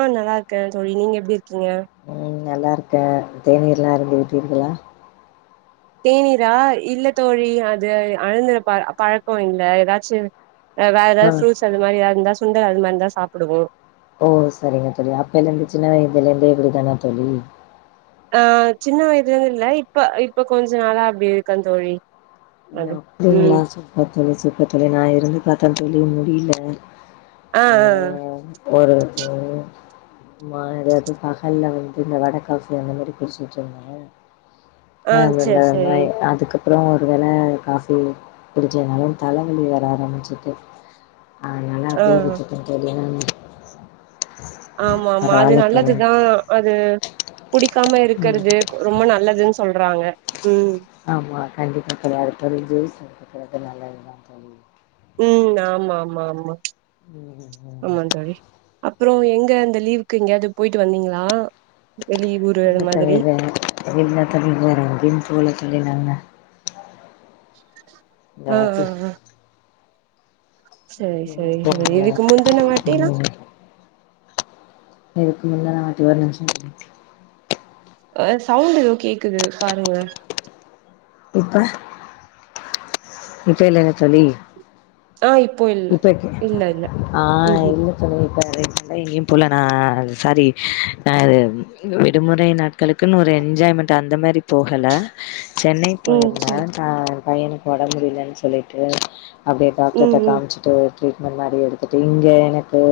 ஆஹ் நல்லா இருக்கே தோழி நீங்க எப்டி இருக்கீங்க உம் நல்லா இருக்கே தேநீர்ல்லா அருந்து விட்டீர்கலா தேநீரா இல்ல தோழி அது அழுந்துற ப பழக்கோ இல்ல எதாச்சு வேற ஆ எதாவ்து ஃப்ரூட்ஸ் அது மாதிரி எதாவ்து இருந்தா சுண்டல் அது மாதிரி தா சாப்பிடுவோ ஓ சரிங்க தோழி அப்பல இருந்தே சின்ன வயதுலருந்தே இப்டிதானா தோழி ஆஹ் சின்ன வயதுலருந்து இல்ல இப்ப இப்ப கொஞ்ச நாளா அப்டி இருக்கே தோழி ஓ அது அப்டிங்களா ம் சூப்பர் தோழி சூப்பர் தோழி நா இருந்து பாத்தே தோழி முடில ஆ ஆ உம் ஒரு ஆமா எதாவ்து பகல்ல வந்து இந்த வடக்காஃபி அந்த மாரி குடிச்சுட்டு இருந்தே ஆ அவ்ளோதா சேரி சேரி அதுக்கப் அப்புறோ ஒரு வேள காஃபி குடிக்கலனாலு தலவலி வர ஆரம்பிச்சுருது அதனால ஆ அப்டியே விட்டுட்டே தோழி ம் ஆமா ஆமா அது நல்லதுதா அது குடிக்காம ம் இருக்கறது ரொம்ப நல்லதுன்னு சொல்றாங்க உம் ஆமா கண்டிப்பா தோழி [unintelligible] நல்லதுதா தோழி உம் ஆமா ஆமா ஆமா ம். ஆமா தோழி அப்புறோ எங்க இந்த லீவுக்கு எங்கேயாது போயிட்டு வந்தீங்களா வெளியூரு இல்ல அந்த தோழி மாதிரி வே இல்ல தோழி வேற எங்கயு போகல தோழி நாங்க ஆ இந்தவாட்டி சேரி எங்கயுமே சேரி சேரி போகல இதுக்கு முந்துன வாட்டீலா ம் இதுக்கு முந்துன வாட்டி ஒரு நிமிஷோ தோழி ஆஹ் சவுண்ட் எதோ கேக்குது பாருங்க எப்ப இப்ப இல்லல்ல தோழி ஆ இப்போ இல்ல இப்ப இல்ல இல்ல ம்ஹூம் கேக் தோழி இப்ப நா ரீசன்ட்டா எங்கேயு போல நா சரி நது விடுமுறை நா நாட்களுக்குன்னு ஒரு என்ஜாய்மெண்ட் அந்த மாரி போகல சென்னை ம் போயிருந்தே சரி நா பையனுக்கு உடம் முடியலன்னு சொல்லிட்டு அப்டியே ம் டாக்டர்க்ட ம் காமிச்சுட்டு ட்ரீட்மெண்ட் மாரி எடுத்துட்டு இங்க எனக்கு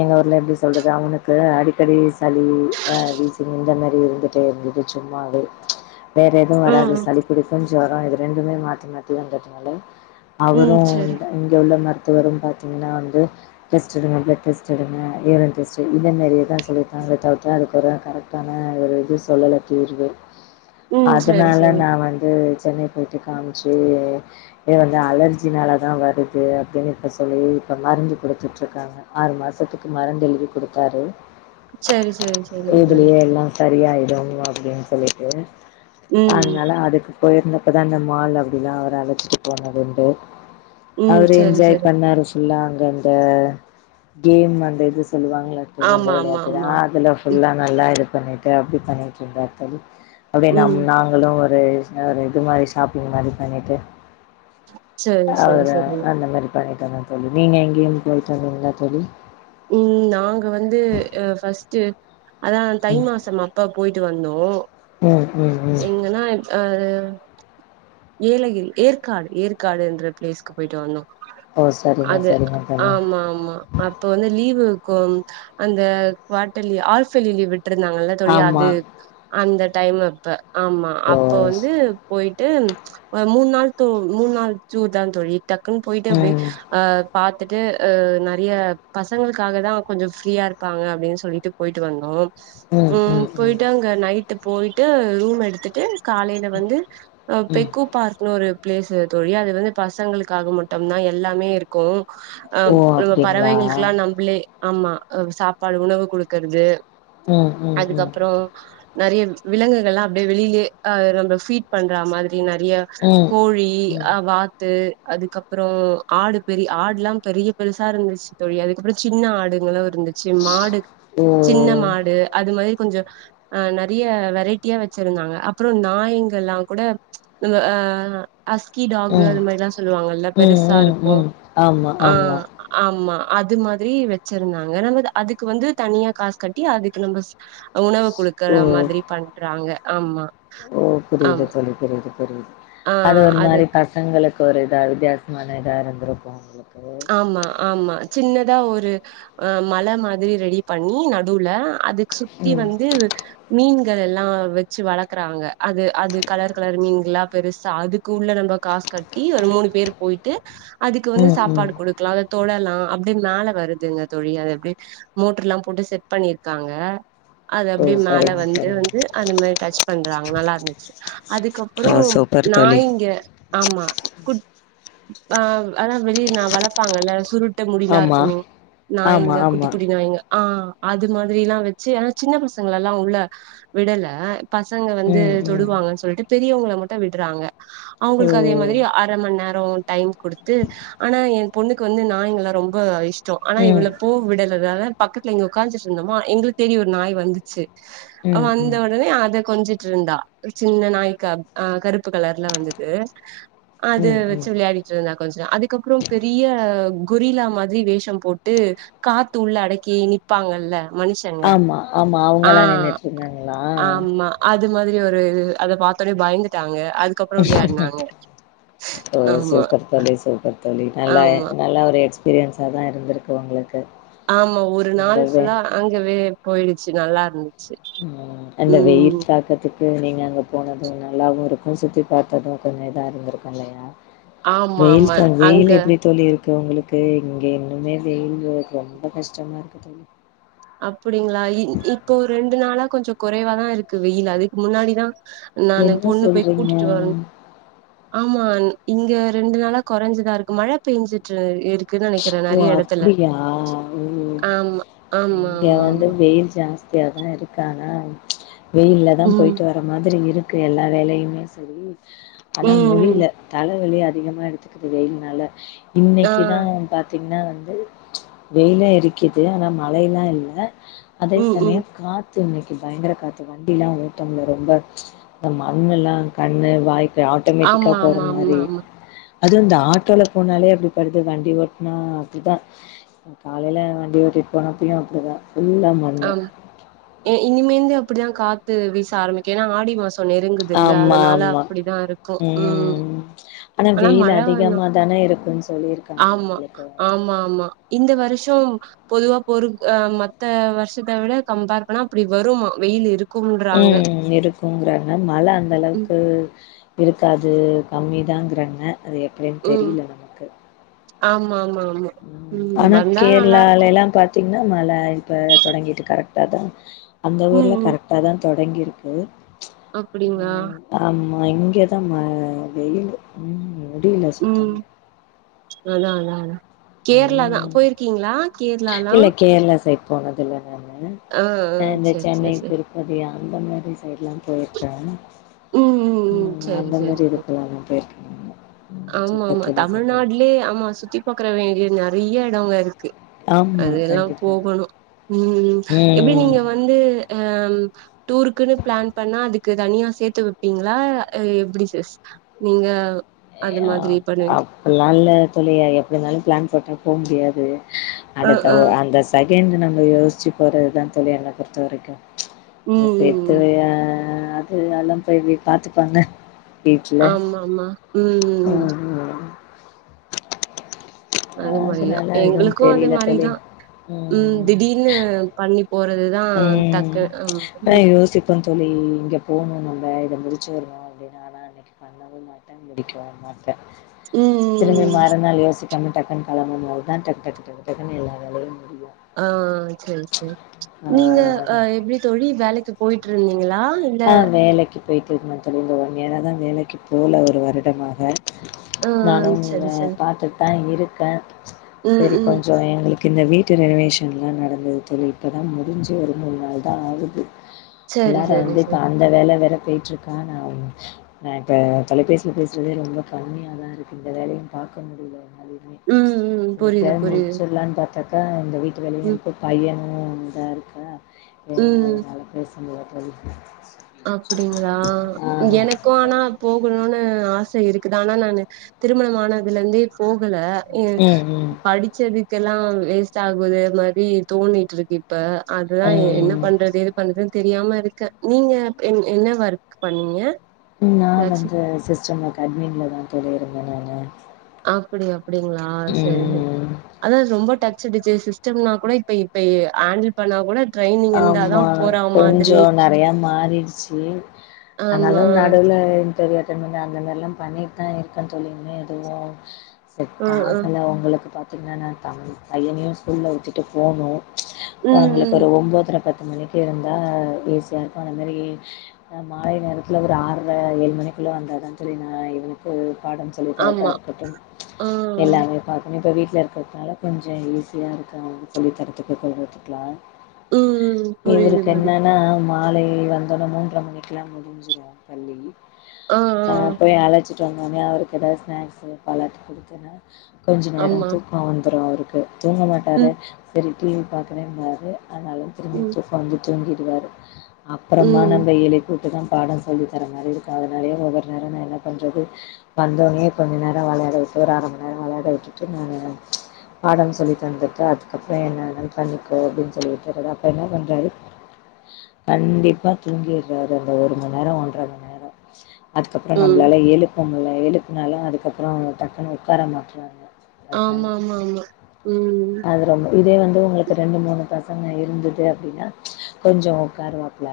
எங்க ஊர்ல எப்டி சொல்றது அவனுக்கு அடிக்கடி சளி வீஷிங் இந்த மாரி இருந்து டே இருந்தது சும்மாவே வேற எதுவு ஆ வராது ஆ சளி புடிக்கு ஜொரொ இது ரெண்டுமே மாத்தி மாத்தி வந்ததுனால அவரு ம் சரி இங்க உள்ள மருத்துவரு பாத்தீங்கன்னா வந்து டெஸ்ட் எடுங்க பிலெட் டெஸ்ட் எடுங்க யூரின் டெஸ்டு இந்த மாறியேதா சொல்லிருக்காங்ளே தவிர்த்து அதுக்கு ஒரு கரெட் ஆன ஒரு இது சொல்லல தீர்வு ம் சரி அதனால சரி நா வந்து சென்னை போய்ட்டு காம்ச்சி இத வந்து அலர்ஜினாலதா வருது அப்டினு இப்ப சொல்லி இப்ப மருந்து குடுத்துட்ருக்காங்க ஆறு மாசத்துக்கு மருத்து எழுதி குடுத்தாரு சரி சரி சரிங்க தோழி இதுலியே எல்லா சரியாய்டு அப்டினு சொல்லிட்டு ம் அதனால அதுக்கு போயிருந்தப்பதா இந்த மால் அப்டிலா அவர அழச்சிட்டு போனதுண்டு ம் அவரு சரி என்ஜாய் சரி பண்ணாரு ஃபுல்லா அங்க அந்த கேம் அந்த இது சொல்லுவாங்ல புளைங்க ஆமா ஆமா வெளையாட்டுதா ஆமா அதுலப் ம் ஃபுல்லா நல்லா இதுப் பண்ணிட்டு அப்டி பண்ணிட்ருந்தார் தோழி அப்டி நம் ம் நாங் களு ஒரு சின்ன இது மாரி ஷாப்பிங் மாரிப் பண்ணிட்டு சரி சரி அவரு சரி அந்த மாரி பண்ணிட்டு வந்தோந் தோழி நீங்க எங்கியும் போய்ட்டு வந்திங்ளா தோழி ம் நாங்க வந்து அ ஃபர்ஸ்டு அதா தை மாசம் அப்போ போயிட்டு வந்தோ ம் ம் ம் எங்கனாயிம் ஆரு ஏலகிரி ஏற்காடு ஏற்காடுன்ற பிளேஸ்க்கு போயிட்டு வந்தோ ஓ சரிங்க அது சரிங்க தோழி ஆமா மா அப்போ வந்து லீவு இக்கும் அந்த குவாட்டெலி ஆல்ஃபெலி லீவ் விட்ருந்தாங்கல்லட் தோழி ஆமா அது அந்த டைம் அப்ப ஆமா ஓ அப்ப வந்து போயிட்டு அ மூன் நாள் தூம் மூன் நாள் சூர்தாந் தோழி டக்குன் போயிட்டு அபே ம் அ பாத்துட்டு அ நெறய பசங்கிள்க்காகதா கொஞ்சோ ஃப்ரீயா இருப்பாங்க அப்டினு சொல்லிட்டுப் போயிட்டு வந்தோம் ம் போயிட்டு அங்க நைட்டு்ப் போயிட்டு ரூம் எடுத்துட்டு காலைல வந்து ம் பெக்கோ பார்க்னு ஒரு பிளேஸு தோழி அது வந்து பசங்களுக்காக மட்டும்தா எல்லாமே இருக்கு ஓ அம் நம்ம அப்டிங்களா பறவைங்ளுக்குலா நம்புளே அம்மா அ சாப்பாடு உணவு குடுக்கறது ம் ம் ம் அதுக்கப்றோ நெறைய விலங்குகள்லா அப்டியே வெளிலே அ நம்ம ஃபீட் பண்றா மாதிரி நெறைய ம் கோழி ம் அ வாத் து அதுக்கப்பறோ ஆடு பெரி ஆட்லாம் பெரிய பெருசா இருந்துச்சு தோழி அதுக் கப்பறோ சின்ன ஆடுங்களு இருந்துச்சு மாடுக் சின்ன ஓ மாடு அது மாரி கொஞ்சோ அ நெறைய வெரைட்டியா வெச்சிருந்தாங்க அப்பறோ நாய்ங்கெல்லாங் கூட இந்த அ அஸ்கி டாகு ம் அது மேரிலா சொல்லுவாங்கல்லப் ம் பெருசா ம் இருக்கு ம் ஆமா ஆ ஆமா ஆமா அது மாதிரி வெச்சிருந்தாங்க நம்மது அதுக்கு வந்து தனியா காச் கட்டி அதுக்கு நம்மச் உணவு குடுக்கற ஓ மாதிரி பண்றாங்க ஆமா ஓ புரியிது ஆமா தோழி புரியிது புரியிது ஆ அது ஒரு மாரி பச் சங்களுக்கு ஒரு இதா வித்தியாசமான இதா இருந்துருக்கு உங்ளுக்கு ஆமா ஆமா சின்னதா ஒரு அ மல மாதிரி ரெடி பண்ணி நடுவுல அது சுத்தி ம் வந்து மீன்கலெல்லா வெச்சு வளக்றாங்க அது அது கலரு கலரு மீன்களாப் பெருசா அதுக்கு உள்ள நம்ப காச் கட்டி ஒரு மூனு பேரு போயிட் ட்டு அதுக்கு வந்து ம் ம் சாப்பாடு குடுக்லா அதத் தொடலா அப்டே மேல வருதுங்க தோழி அது அப்டே மோட்ருலாம் போட்டு செட் பண்ணிர்காங்க அது ஓ அப்டே மேல சரிங்க வந்து சரிங்க வந்து அந்த மாரி டச் பண்றாங்க நல்லாருந்துச்சு அதுக்கப்றோ ஓ சூப்பர் தோழி நாய்ங்க ஆமா குட் ஆ அதா வெளிய நா வளர்ப்பாங்கல்ல சுருட் ட முடிலா ஆமா இருக்குமே ஆமா நாய்ங்க குட்டி ஆமா குட்டி நாய்ங்க ஆ அது மாதிரியிலா வெச்சு ஆனா சின்ன பசங்களல்லா உள்ள விடல பசங்க வந்து ம் ம் தொடுவாங்கன் சொல்ட்டு பெரியவுங்கள மட்டு விடறாங்க ஓ அவுங்குள்க்கு அதே மாதிரியா அரமண் நேரோ டைம் குடுத்து ஆனா எ பொண்ணுக்கு வந்து நாய்ங்களா ரொம்ப இஷ் டோ ஆனா ம் இவள போ விடலதால பக்கத்துல இங்க உக்காஞ்சிட்டு இருந்தோமா எங்கள தேடி ஒரு நாய் வந்துச்சு ம் வந்த ம் உடனே அத கொஞ்ச ட்ருந்தா சின்ன நாய்க்கா ஆ கருப்பு கலர்ல வந்துது அது ம் வெச்சு ம் விளயாடிட்ருந்தா கொஞ்சொ அதுக்கப்றோ பெரிய கொரிலா மாதிரி வேஷம் போட்டு காத்து உள்ள அடக்கி நிப்பாங்கல்ல மனுஷங்க ஆமா ஆமா ஆ அவங்கல்லா நின்னுட்டு இருந்தாங்களா ஆமா அது மாதிரி ஒரு அத பாத்தோனே பயந்துட்டாங்க அது க்கப்றோ விளயாடுனாங்க ஓ ஆமா சூப்பர் தோழி சூப்பர் தோழி நல்லா ஆமா நல்லா ஒரு எக்ஸ்பீரியன்ஸாதா இருந்திருக்கு உங்களுக்கு ஆமா ஒரு நாள் அந்த வெ ஃபுல்லா அங்கவே போயிடுச்சு நல்லாருந்து ம் அந்த வெயில் தாக்கத்துக் கு நீங்க அங்க போனது நல்லாவு இருக்கு சுத்தி பாத்தது கொஞ்சோ இதா இருந்திருக்கு இல்லயா ஆமா வெயில் ஆமா த அங்க வெயில் எப்டி தோழி இருக் கு உங்களுக்கு இங்க இன்னுமே வெயிலு ரொம்ப கஷ்டமா இருக்கு தோழி அப்படிங்ளா இ இப்போ ரெண்டு நாளா கொஞ்சோ குறைவாதா இருக்கு வெயில் அதுக்கு முன்னாடிதா நானு என்ன பொண்ணு போய் கூட்டிட்டு சொல்றீங்க வரனு ஆமா இங்க ரெண்டு நாளா கொறஞ்சுதா இருக்கு மழ பேஞ்சுட்டு இருக் குன் நெனைக்கிறே ஓ நெறைய எடத்துல அப்டியா ஓ ஆமா ஆமா இங்க ஆமா வந்து ஆமா வெயில் ஜாஸ் தியாதா இருக்கு ஆனா வெயில்லதா ம் போயிட்டு வர மாதிரி இரு க்கு எல்லா வேலையுமே செரி ம் ஆனா ம் முடில தலைவலி அதிகமா எடுத்து க்குது வெயில்னால ஆ இன்னைக்குதா பாத்திங்னா வந்து வெயிலா எரிக்குது ஆனா மழைல்லா இல்ல அதே ம் ம் சமயம் காத் து இன்னைக்கு பயங்கர காத்து வண்டி எல்லா ஓட்ட முடில ரொம்ப இந்த மண்ணுலா கண்ணு வாய்க் ஆட்டோமேட்டிக்கா ஆமா போற ஆமா ஆமா மாரி ஆமா அது இந்த ஆட்டோல போனாலே அப்படிப்படுது வண்டி ஓட் நா அப்டிதா காலையில வண்டி ஓட்டிட்டு போனப்பயு அப்டிதா ஃபுல்லா மண்ணு ஆமா இ இனிமேந்து அப்படிதா காத்து வீச ஆரம்பிக்கு ஏன்னா ஆடி மாச நெருங்குதுல்ல ஆமா அதனால ஆமா அப்படிதா இருக்கு ம் ஆனா வெயில் மழ வந்தா அதிகமா தான இருக்குன்னு சொல்லியிருக்காங்க ஆமா உங்களுக்கு ஆமா ஆமா இந்த வருஷம் பொதுவா பொரு அ மத்த வரு ஷத்த விட கம்பேர் பண்ணா அப்படி வருமா வெயில் இருக் ம் ம் இருக் குங்றாங்க மழ ம் அந்தளவுக்கு இருக்காது கம்மி தாங்றாங்க அது எப்டின் ம் தெரில நமக்கு ஆமா ஆமா ஆமா ம் ஆனா வந்தா நல்லா இருக்கு கேரளாலலா பாத் திங்னா மழ இப்ப தொடங்கிட்டு கரெக்டாதா அந்த ம் ஊர்ல ம் கரெக் டாதா தொடங்கிருக்கு அப்டிங்களா ஆமா இங்கேதா ம வெயிலு ம் முடில ம் சுத்தமா அதா அதா அதா கேரளாதா ம் போயிருக்கிங்ளா கேரளாலா இல்ல கேரளா சைடு போனதில்ல நானு ஆ ஆ அ இந்த சேரி சென்னை சேரி சேரி திருப்பதி அந்த மாரி சைடலா போயிருக்க ம் ம் சேரி அந்த மாரி சேரி இருக்குறாங்க பேர் ஆமா ஆமா தமிழ்நாட்லே ஆமா சுத்தி பாக்குற வேண்டிய நெறையா எடங்க இருக்கு ஆமா அதெல்லா கண்டிப்பா போகணு ம் எப்டி ம் நீங்க வந்து அ டூருக்குன்னு பிளான் பண்ணா அதுக்கு தனியா சேத்து வப்பீங்ளா எப்டி சிஸ் நீங்க அது [inaudible] மாதிரி அப் பண்ணுவீங்க அப்டிலா இல்ல தோழி எப்டிருந்தாலு பிளான் போட்டா போ முடியாது ஆ அடுத்த ஆ ஒ அந்த செகண்டு நம்ம யோசிச்சு போறதுதா தோழி என்ன பொறுத்த வரைக்கு அது ம் சேத்து ம் வையா அது நலம் தோழி பாத்துப்பாங்க வீட்ல ஆமா ஆமா ம் ம் அது மாரிதா அதனால எதுவு எங்களுக்கு அது தெரியல தோழி மாரிதா ம் திடீர்னு பண்ணி போறதுதா டக்கு [inaudible] அப்பற தோழி இங்க போணு நம்ப இத முடிச்சு வருவோ அப்டின்னு ஆனா இன்னைக்கிப் பாத் பண்ணவு மாட்ட முடிக்கவு மாட்ட ம் திரும்பி ம். மறுநாள் யோசிப் [unintelligible] டக்குன்னு கெளம்பும்போது தா டக்கு டக்கு டக்கு டக்குன்னு எல்லா வேலையையு முடியு ஆ செரி செரி ஆ நீங்க அ எப்டி தோழி வேலைக்கி போய்ட்டுருந்தீங்ளா ஆ வேலைக்கி போயிட்டு இருந்தே தோழி இந்த ஒன் இயிரா தா வேலைக்கி போல ஒரு வருடமாக ம் நானும் இங்க சரி சரி பாத்துட்டு தா இருக்க ம் செரி ம் கொஞ்சோ எங்களுக் கு இந்த வீட்டு ரெனவேஷன்லா நடந்தது தோழி இப்ப தா முடிஞ்சு ஒரு மூணு நாள்தா ஆகுது சரி உள்ளார சரி வந்து இப்போ சரி அந்த வேல வேற போய்ட்டுருக்கா நா நா இப்ப தொலைபேசியில பேசுறதே ரொம்ப கம்மியாதா இருக்கு இந்த வேலையு பாக்க முடியி ல அதனாலயே ம் ம் இத புரியுது எப்டியாது புரியுது முடிச்சிட்லானு பாத்தாக்கா இந்த வீட்டு வேலையு ம் இருக்கு பையனு ம் இந்த இருக்கா ஆ ம் அதனால பேச முட்ல்ல தோழி அப்டிங்களா ஆ எனக் கோனா போகணுன்னு ஆச இருக்குது ஆனா நானு திருமணமானதுல இந்து போகல அ ம் ம் படிச்சது எல்லா வேஸ்ட் ஆகுது மாரி தோணிட்டுருக்கு இப்ப அதது தா என்னப் ம் பண்றது எது பண்றதுன்னு தெரியாம இருக்க நீங்க எ என்ன ஒர்க் பண்ணீங்க நா ஏதாச்சு வந்து சிஸ்டம் க அட்மின்ல தா தோழி இருந்த நானு அப்டி அப்டிங்ளா சேரி ம். அதா ரொம்ப டச் விட்ச்சு சிஸ்டம்னா கூட இப்ப இப்ப [unintelligible] ட்ரைனிங் இருந்தாதா ஆமா போறா மாதிரி கொஞ்சோ நெறையா மாறிருச்சு ஆமா அதனால நாடுவுல எதும் தெரியாது திரும்பமே அந்த மாரில்லா பண்ணிட்தா இருக்க தோழி இன்னு எதுவு செட் ஆ ஆ ஆகல உங்களுக்கு பாத் [unintelligible] பையனையு ஸ்கூல்ல விட்டுட்டு போனு ம் அவங்களுக்கு ஒரு ம் ஒம்ப த்தர பத்து மணிக்கி இருந்தா ஈசியா இருக்கு அந்த மாரி ஆ மாலை நேரத்துல ஒரு ஆற்ர ஏழு மணிக்குள்ள வந்தாத தோழி நா இவனுக்கு பாடம் சொ ல்லி கரெக்டா ஆமா இருக்கட்டும் ஆ ம் எல்லாமே பாக்கணு இப்ப வீட்ல இருக்கிறதுனால கொஞ்சோ ஈஸியா இருக்கு அவனுக்கு சொல்லி தரத்துக்கு [unintelligible] ம் புரியுது இவருக்கு புரியுது என்னன்னா மாலை வந்தோன மூன்ற மணிக்குல்லா முடிஞ்சிரு பள்ளி ஆ ஆ அ போய் அழச்சிட்டு வந்தோனே அவருக்கு ஏதாவது ஸ்நாக்ஸ்சு பழதத குடுத்தேன கொஞ்ச நேரோ ஆமா தூக்க வந்துரு அவருக்கு தூங்க மாட்டாரு ம் செரி டிவி பாக்றேம்பாரு ஆனாலு திரும்பி ம் தூக்க வந்து தூங்கிடுவாரு அப்பறமா ம் நம்ம எழுப்பி வுட்டு தா பாடோ சொல்லி தர மாதிரி இருக்கு அதனாலேய ஒவ்வொரு நேரோ நா என்ன பண்ணுறது வந்தோனே கொஞ்ச நேரோ வெளாட விட்டு ஒரு அர மணி நேரோ வெளாட விட்டுட்டு நானு ச் பாடம் சொல்லி தந்துட்டு அதுக்கப்பறோ என்ன வேனா பண்ணிக்கோ அப்டின்னு சொல்லிட்டு இப்ப என்ன பன்றாரு கண்டிப்பா தூங்கிடுறாரு அந்த ஒரு மணி நேரோ ஒன்றர மணி நேரோ அதுக்கப்றோ ம் நம்மளாலா எழுப்ப முடில எழுப்புனாலு அதுக்கப்பறோ அவ டக்குன்னு உட்கார மாட்ற்றா ஆமா ஆமா ஆமா ம் அது ரொம்ப இதே வந்து உங்களுக்கு ரெண்டு மூணு பசங்க இருந்துட்டு அப்டின்னா ச் கொஞ்சோ உட்கார வாய்பில்ல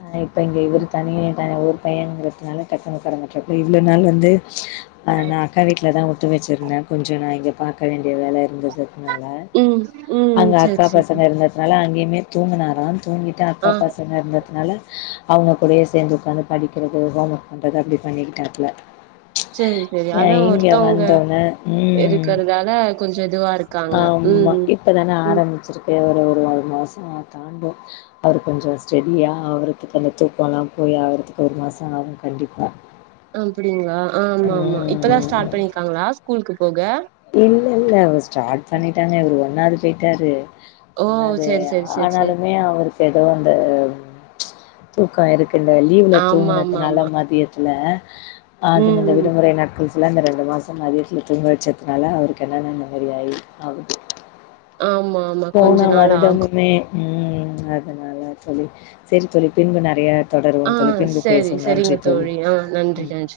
அ இப்போ இங்கே இவரு தனிய தனி ஊர் பையங்கிறதுனால டக்குனு உட்கார மாட்றாரு இவ்ளோ நாள் வந்து ஆ நா அக்கா வீட்லதா விட்டு வச்சுருந்தே கொஞ்ச நா இங்கே பாக்க வேண்டிய வேல இருந்ததுனால ம் ம் அங்க செரி அக்கா செரி பசங்க இருந்துச்சு அதனால அங்கேயுமே தூங்கினாரா தூங்கிட்டு ஆ அக்கா பசங்க இருந்ததுனால அவங்க கூடயே சேந்து உக்காந்து படிக்கிறிது ஹோம் ஒர்க் பண்றது அப்டி பண்ணிக்கிட்டாப்ல செரி செரி அ அதா இங்க ஒருத்தங்க வந்தோனே ம் இருக்கறதால கொஞ்சோ இதுவா இருக் க்காங்க ம் ம் இப்போதானே ஆரம்பிச்சிருக்கு ஒரு ஒரு ஒரு மாசோ தாண்டு அவர் கொஞ்சோ ஸ்டெடியா அவருக்கு அந்த தூக்கொ எல்லா போய் அவருக்கு ஒரு மாசோ ஆகு கண்டிப்பா [inaudible] அப்டிங்களா ஆமா ஆமா இப்பதா ம் ஸ்டார்ட் பண்ணிருக்காங்களா ஸ்கூலுக்கு போக இல்ல இல்ல அவ ஸ்டார்ட் பண்ணிட்டாங்க இவரு ஒன்னாவது போயிட்டாரு ஓ! ஒன்னாவது சரி, சரி, சரி, சரி. ஆனாலுமே அவருக்கு ஏதோ அந்த ச் தூக்கோ இருக்கு இந்த லீவுல ஆமா, ஆமா, தூங்குனதுனால ஆமா. மதியத்துல ம். அதுனது விடுமுறை நடக்கு இந்த ரெண்டு மாசோ மதியத்துல தூங்க வச்சதுனால அவருக்கு என்னன்ன அந்த மாரி ஆகுது ஆமா ஆமா போன கொஞ்ச நாள் ஆகு வருடமுமே ம் அதனால தோழி செரி தோழி பின்பு நெறைய தொடருவோ ஆ தோழி பின்பு சரி, பேசுவோ நன்றி சரிங்க தோழி ஆ நன்றி, ம் நன்றி.